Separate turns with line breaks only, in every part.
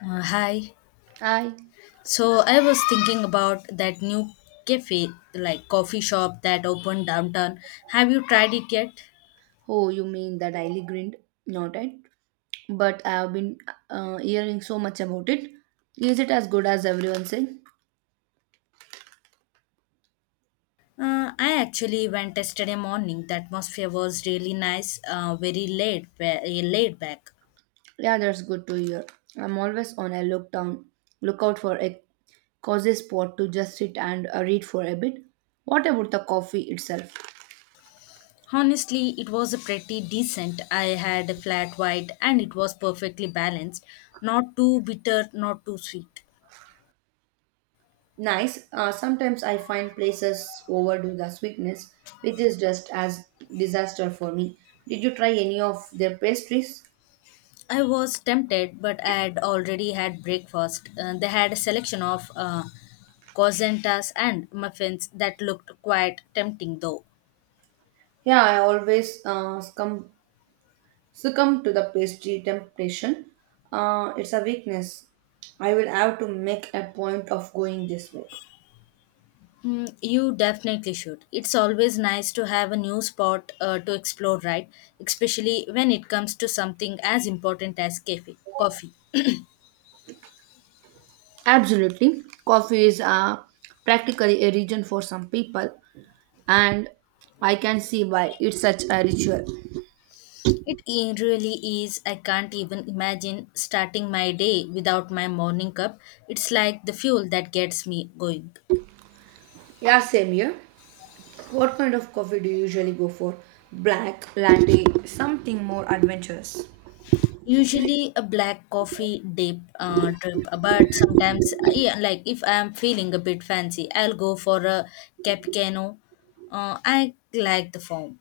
Hi.
I,
So I was thinking about that new cafe, like coffee shop that opened downtown. Have you tried it yet?
oh, you mean the Daily Grind? Not it, but I have been hearing so much about it. Is it as good as everyone say?
I actually went yesterday morning. The atmosphere was really nice, very laid back.
Yeah, that's good to hear. I'm always on a look down, lookout for a cozy spot to just sit and read for a bit. What about the coffee itself?
Honestly, it was a pretty decent. I had a flat white and it was perfectly balanced. Not too bitter, not too sweet.
Nice. Sometimes I find places overdo the sweetness, which is just as disaster for me. Did you try any of their pastries?
I was tempted, but I had already had breakfast. They had a selection of cosentas and muffins that looked quite tempting, though.
Yeah, I always scum Succumb to the pastry temptation. It's a weakness. I will have to make a point of going this way.
Mm, you definitely should. It's always nice to have a new spot to explore, right? Especially when it comes to something as important as cafe, coffee.
Absolutely. Coffee is practically a region for some people, and I can see why it's such a ritual.
Really is. I can't even imagine starting my day without my morning cup. It's like the fuel that gets me going.
Yeah, same here. What kind of coffee do you usually go for? Black, latte, something more adventurous.
Usually a black coffee dip trip, but sometimes yeah, like if I'm feeling a bit fancy, I'll go for a cappuccino. I like the foam.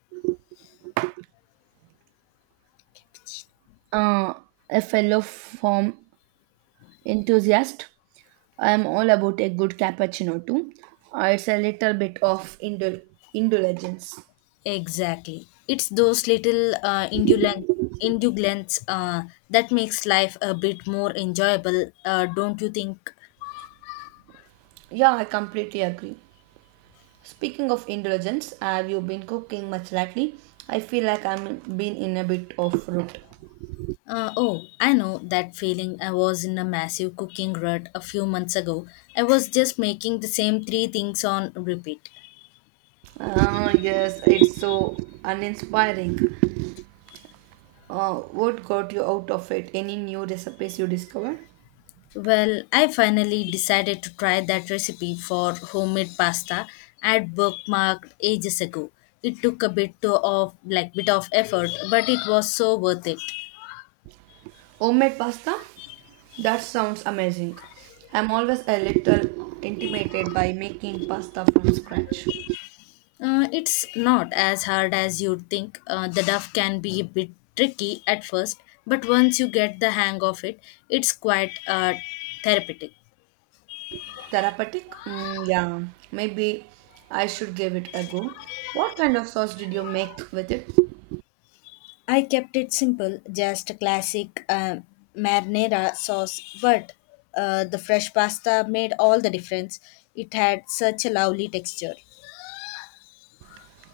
Uh, a fellow form enthusiast, I'm all about a good cappuccino too. It's a little bit of indulgence.
Exactly. It's those little indulgence that makes life a bit more enjoyable, don't you think?
Yeah, I completely agree. Speaking of indulgence, have you been cooking much lately? I feel like I'm been in a bit of rut.
Oh, I know that feeling. I was in a massive cooking rut a few months ago. I was just making the same three things on repeat.
Ah, yes, it's so uninspiring. What got you out of it? Any new recipes you discovered?
Well, I finally decided to try that recipe for homemade pasta I'd bookmarked ages ago. It took a bit to- of like bit of effort, but it was so worth it.
Homemade pasta? That sounds amazing. I'm always a little intimidated by making pasta from scratch.
It's not as hard as you'd think. The dough can be a bit tricky at first, but once you get the hang of it, it's quite therapeutic.
Therapeutic? Mm, yeah, maybe I should give it a go. What kind of sauce did you make with it?
I kept it simple, just a classic marinara sauce, but the fresh pasta made all the difference. It had such a lovely texture.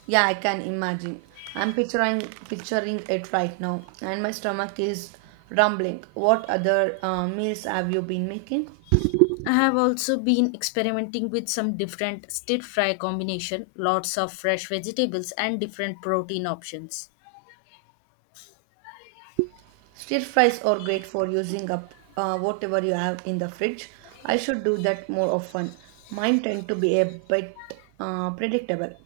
Yeah, I can imagine. I'm picturing it right now, and my stomach is rumbling. What other meals have you been making?
I have also been experimenting with some different stir fry combination, lots of fresh vegetables and different protein options.
Stir fries are great for using up whatever you have in the fridge. I should do that more often. Mine tend to be a bit predictable.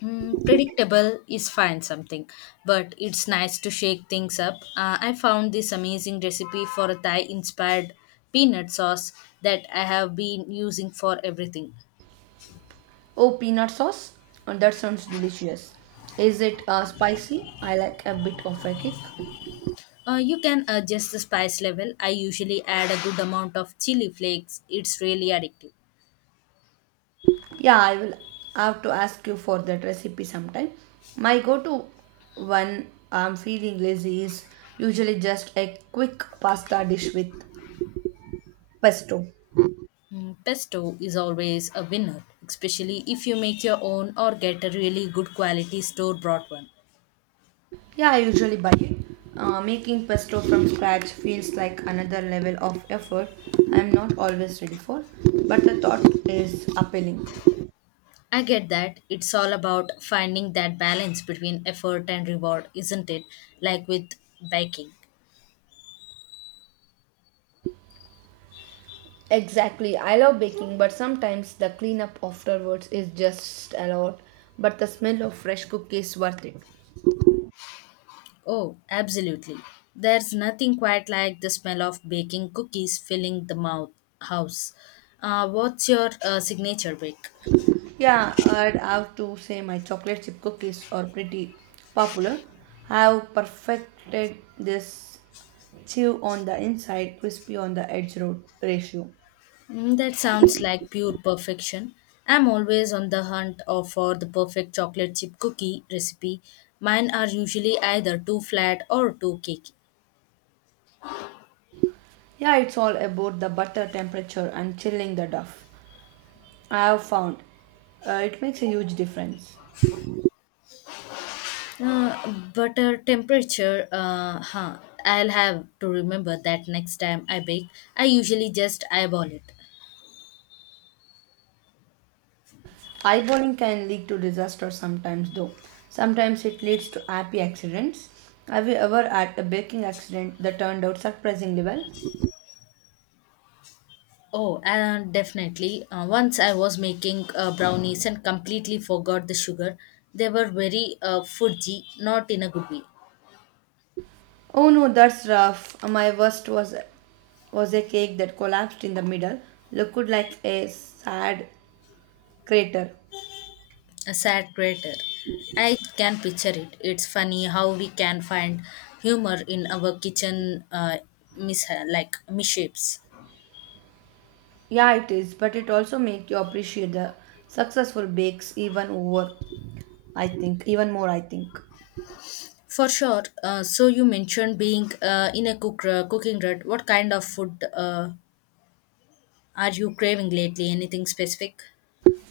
Mm, predictable is fine something, but it's nice to shake things up. I found this amazing recipe for a thai inspired peanut sauce that I have been using for everything.
Oh, peanut sauce? Oh, that sounds delicious. Is it spicy? I like a bit of a kick.
Uh, you can adjust the spice level. I usually add a good amount of chili flakes. It's really addictive.
Yeah, I will have to ask you for that recipe sometime. My go to when I'm feeling lazy is usually just a quick pasta dish with pesto.
Mm, pesto is always a winner, especially if you make your own or get a really good quality store bought one.
Yeah, I usually buy it. Making pesto from scratch feels like another level of effort I'm not always ready for, but the thought is appealing.
I get that. It's all about finding that balance between effort and reward, isn't it? Like with baking.
Exactly. I love baking, but sometimes the cleanup afterwards is just a lot. But the smell of fresh cookies worth it.
Oh, absolutely. There's nothing quite like the smell of baking cookies filling the mouth house. What's your signature bake?
Yeah, I'd have to say my chocolate chip cookies are pretty popular. I have perfected this chew on the inside, crispy on the edge ratio.
Mm, that sounds like pure perfection. I'm always on the for the perfect chocolate chip cookie recipe. Mine are usually either too flat or too cakey.
Yeah, it's all about the butter temperature and chilling the dough. I have found it makes a huge difference.
But temperature, huh. I'll have to remember that next time I bake. I usually just eyeball it.
Eyeballing can lead to disaster sometimes, though. Sometimes it leads to happy accidents. Have you ever had a baking accident that turned out surprisingly well?
Oh, and definitely. Once I was making brownies and completely forgot the sugar. They were very fudgy, not in a good way.
Oh no, that's rough. My worst was a cake that collapsed in the middle, looked like a sad crater.
A sad crater. I can picture it. It's funny how we can find humor in our kitchen mis- like misshapes.
Yeah, it is, but it also makes you appreciate the successful bakes even over. I think even more. I think.
For sure. So you mentioned being in a cooking rut. What kind of food are you craving lately? Anything specific?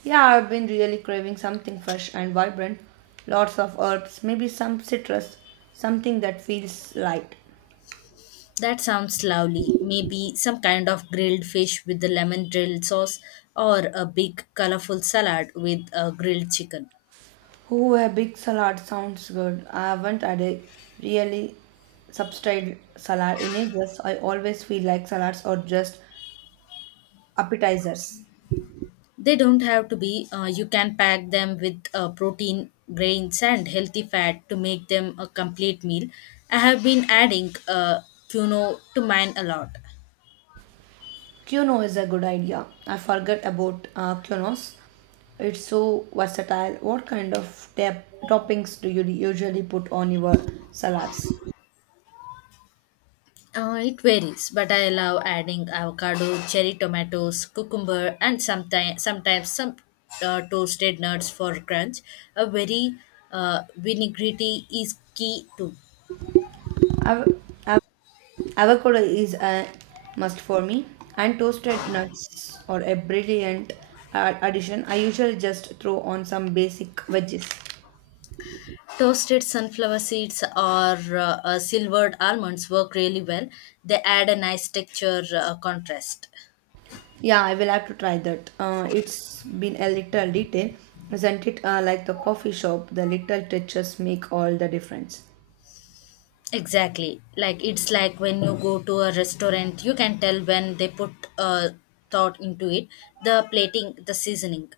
Yeah, I've been really craving something fresh and vibrant. Lots of herbs, maybe some citrus, something that feels light.
That sounds lovely. Maybe some kind of grilled fish with the lemon grilled sauce or a big colorful salad with grilled chicken.
Oh, a big salad sounds good. I haven't had a really substantial salad in ages. I always feel like salads are just appetizers.
They don't have to be. You can pack them with protein, grains, and healthy fat to make them a complete meal. I have been adding quinoa to mine a lot.
Quinoa is a good idea. I forget about quinoas. It's so versatile. What kind of toppings do you usually put on your salads?
It varies, but I love adding avocado, cherry tomatoes, cucumber, and sometimes some toasted nuts for crunch. A very vinaigrette is key too.
I've, I've Avocado is a must for me, and toasted nuts are a brilliant addition. I usually just throw on some basic veggies.
Toasted sunflower seeds or silvered almonds work really well. They add a nice texture contrast.
Yeah, I will have to try that. It's been a little detail, isn't it? Like the coffee shop, the little touches make all the difference.
Exactly. Like it's like when you go to a restaurant, you can tell when they put thought into it, the plating, the seasoning.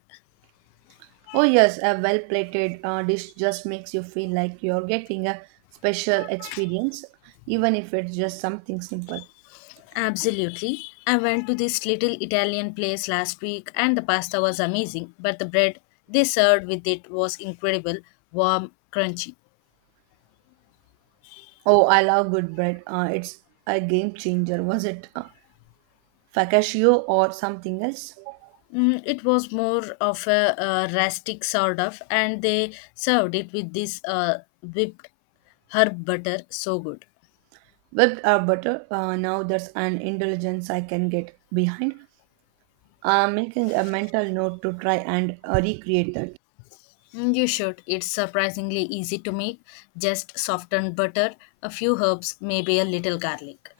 Oh, yes, a well plated dish just makes you feel like you're getting a special experience, even if it's just something simple.
Absolutely. I went to this little Italian place last week and the pasta was amazing, but the bread they served with it was incredible, warm, crunchy.
Oh, I love good bread. It's a game changer, was it? Focaccia or something else.
Mm, it was more of a, rustic sort of, and they served it with this whipped herb butter, so good.
Whipped are butter. Now that's an indulgence I can get behind. I'm making a mental note to try and recreate that.
Mm, you should. It's surprisingly easy to make. Just softened butter, a few herbs, maybe a little garlic.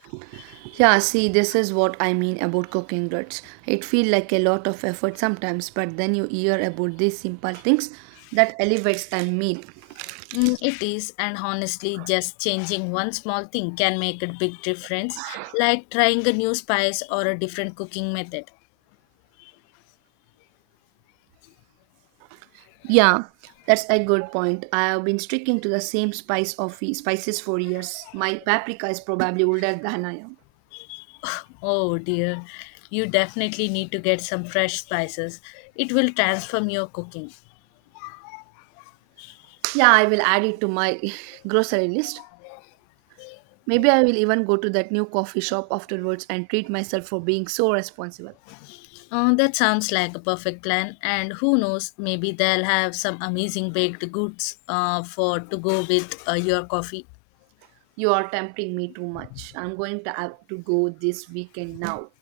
Yeah, see, this is what I mean about cooking ruts. It feels like a lot of effort sometimes, but then you hear about these simple things that elevates a meal.
Mm, it is, and honestly, just changing one small thing can make a big difference, like trying a new spice or a different cooking method.
Yeah, that's a good point. I have been sticking to the same spice of spices for years. My paprika is probably older than I am.
Oh dear, you definitely need to get some fresh spices. It will transform your cooking.
Yeah, I will add it to my grocery list. Maybe I will even go to that new coffee shop afterwards and treat myself for being so responsible.
Oh, that sounds like a perfect plan, and who knows, maybe they'll have some amazing baked goods for to go with your coffee.
You are tempting me too much. I'm going to have to go this weekend now.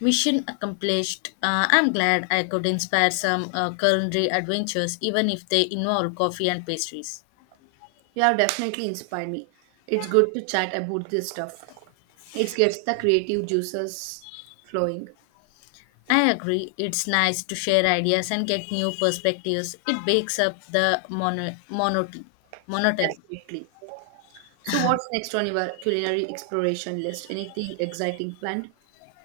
Mission accomplished. I'm glad I could inspire some culinary adventures, even if they involve coffee and pastries.
You have definitely inspired me. It's good to chat about this stuff. It gets the creative juices flowing.
I agree, it's nice to share ideas and get new perspectives. It breaks up the monotony.
Definitely. So, what's next on your culinary exploration list? Anything exciting planned?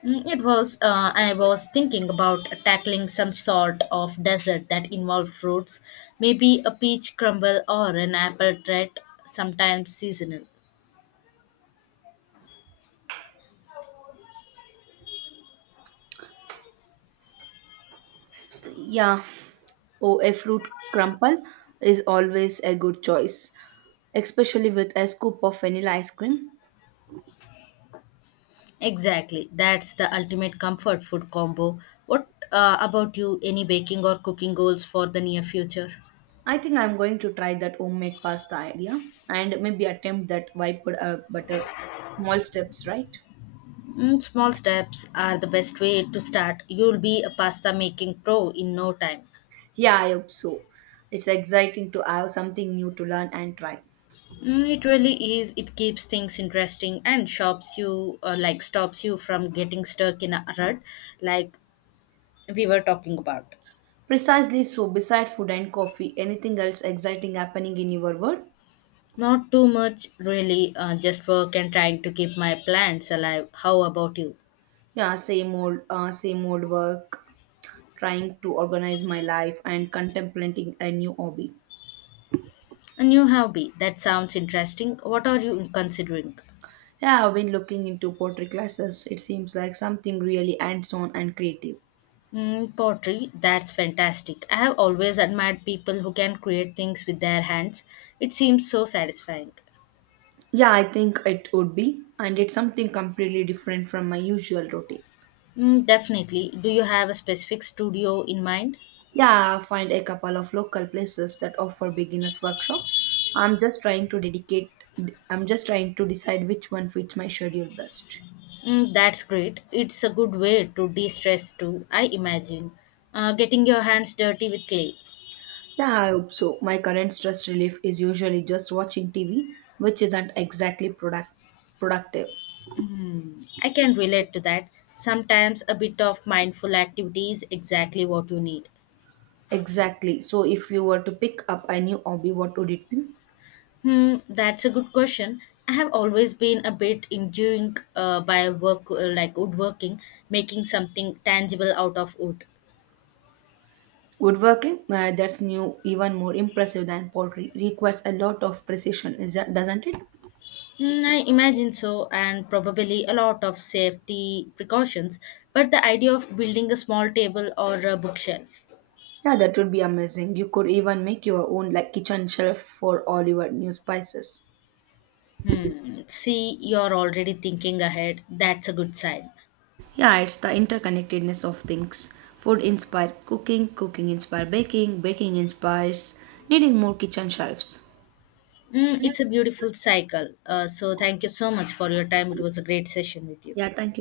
Mm, it was, I was thinking about tackling some sort of dessert that involved fruits, maybe a peach crumble or an apple tart, sometimes seasonal.
Yeah, oh, a fruit crumble is always a good choice, especially with a scoop of vanilla ice cream.
Exactly. That's the ultimate comfort food combo. What about you? Any baking or cooking goals for the near future?
I think I'm going to try that homemade pasta idea and maybe attempt that white butter. Small steps, right?
Mm, small steps are the best way to start. You'll be a pasta making pro in no time.
Yeah, I hope so. It's exciting to have something new to learn and try.
Mm, it really is. It keeps things interesting and shops you like stops you from getting stuck in a rut, like we were talking about.
Precisely so, beside food and coffee, anything else exciting happening in your world?
Not too much, really. Just work and trying to keep my plants alive. How about you?
Yeah, same old work, trying to organize my life and contemplating a new hobby.
A new hobby. That sounds interesting. What are you considering?
Yeah, I've been looking into pottery classes. It seems like something really hands-on and creative.
Mm, pottery. That's fantastic. I have always admired people who can create things with their hands. It seems so satisfying.
Yeah, I think it would be, and it's something completely different from my usual routine.
Mm, definitely. Do you have a specific studio in mind?
Yeah, I find a couple of local places that offer beginners workshop. I'm just trying to dedicate I'm just trying to decide which one fits my schedule best.
Mm, that's great. It's a good way to de stress too, I imagine. Getting your hands dirty with clay.
Yeah, I hope so. My current stress relief is usually just watching TV, which isn't exactly productive.
Hmm, I can relate to that. Sometimes a bit of mindful activity is exactly what you need.
Exactly. So if you were to pick up a new hobby, what would it be?
Hmm, that's a good question. I have always been a bit enjoying, by work, like woodworking, making something tangible out of wood.
Woodworking, that's new, even more impressive than pottery. Requires a lot of precision, is that doesn't it?
Hmm, I imagine so, and probably a lot of safety precautions. But the idea of building a small table or a bookshelf.
Yeah, that would be amazing. You could even make your own like kitchen shelf for all your new spices.
Hmm, see, you're already thinking ahead. That's a good sign.
Yeah, it's the interconnectedness of things. Food inspires cooking, cooking inspires baking, baking inspires needing more kitchen shelves.
Hmm,
Yeah,
it's a beautiful cycle. So, thank you so much for your time. It was a great session with you.
Yeah, thank you.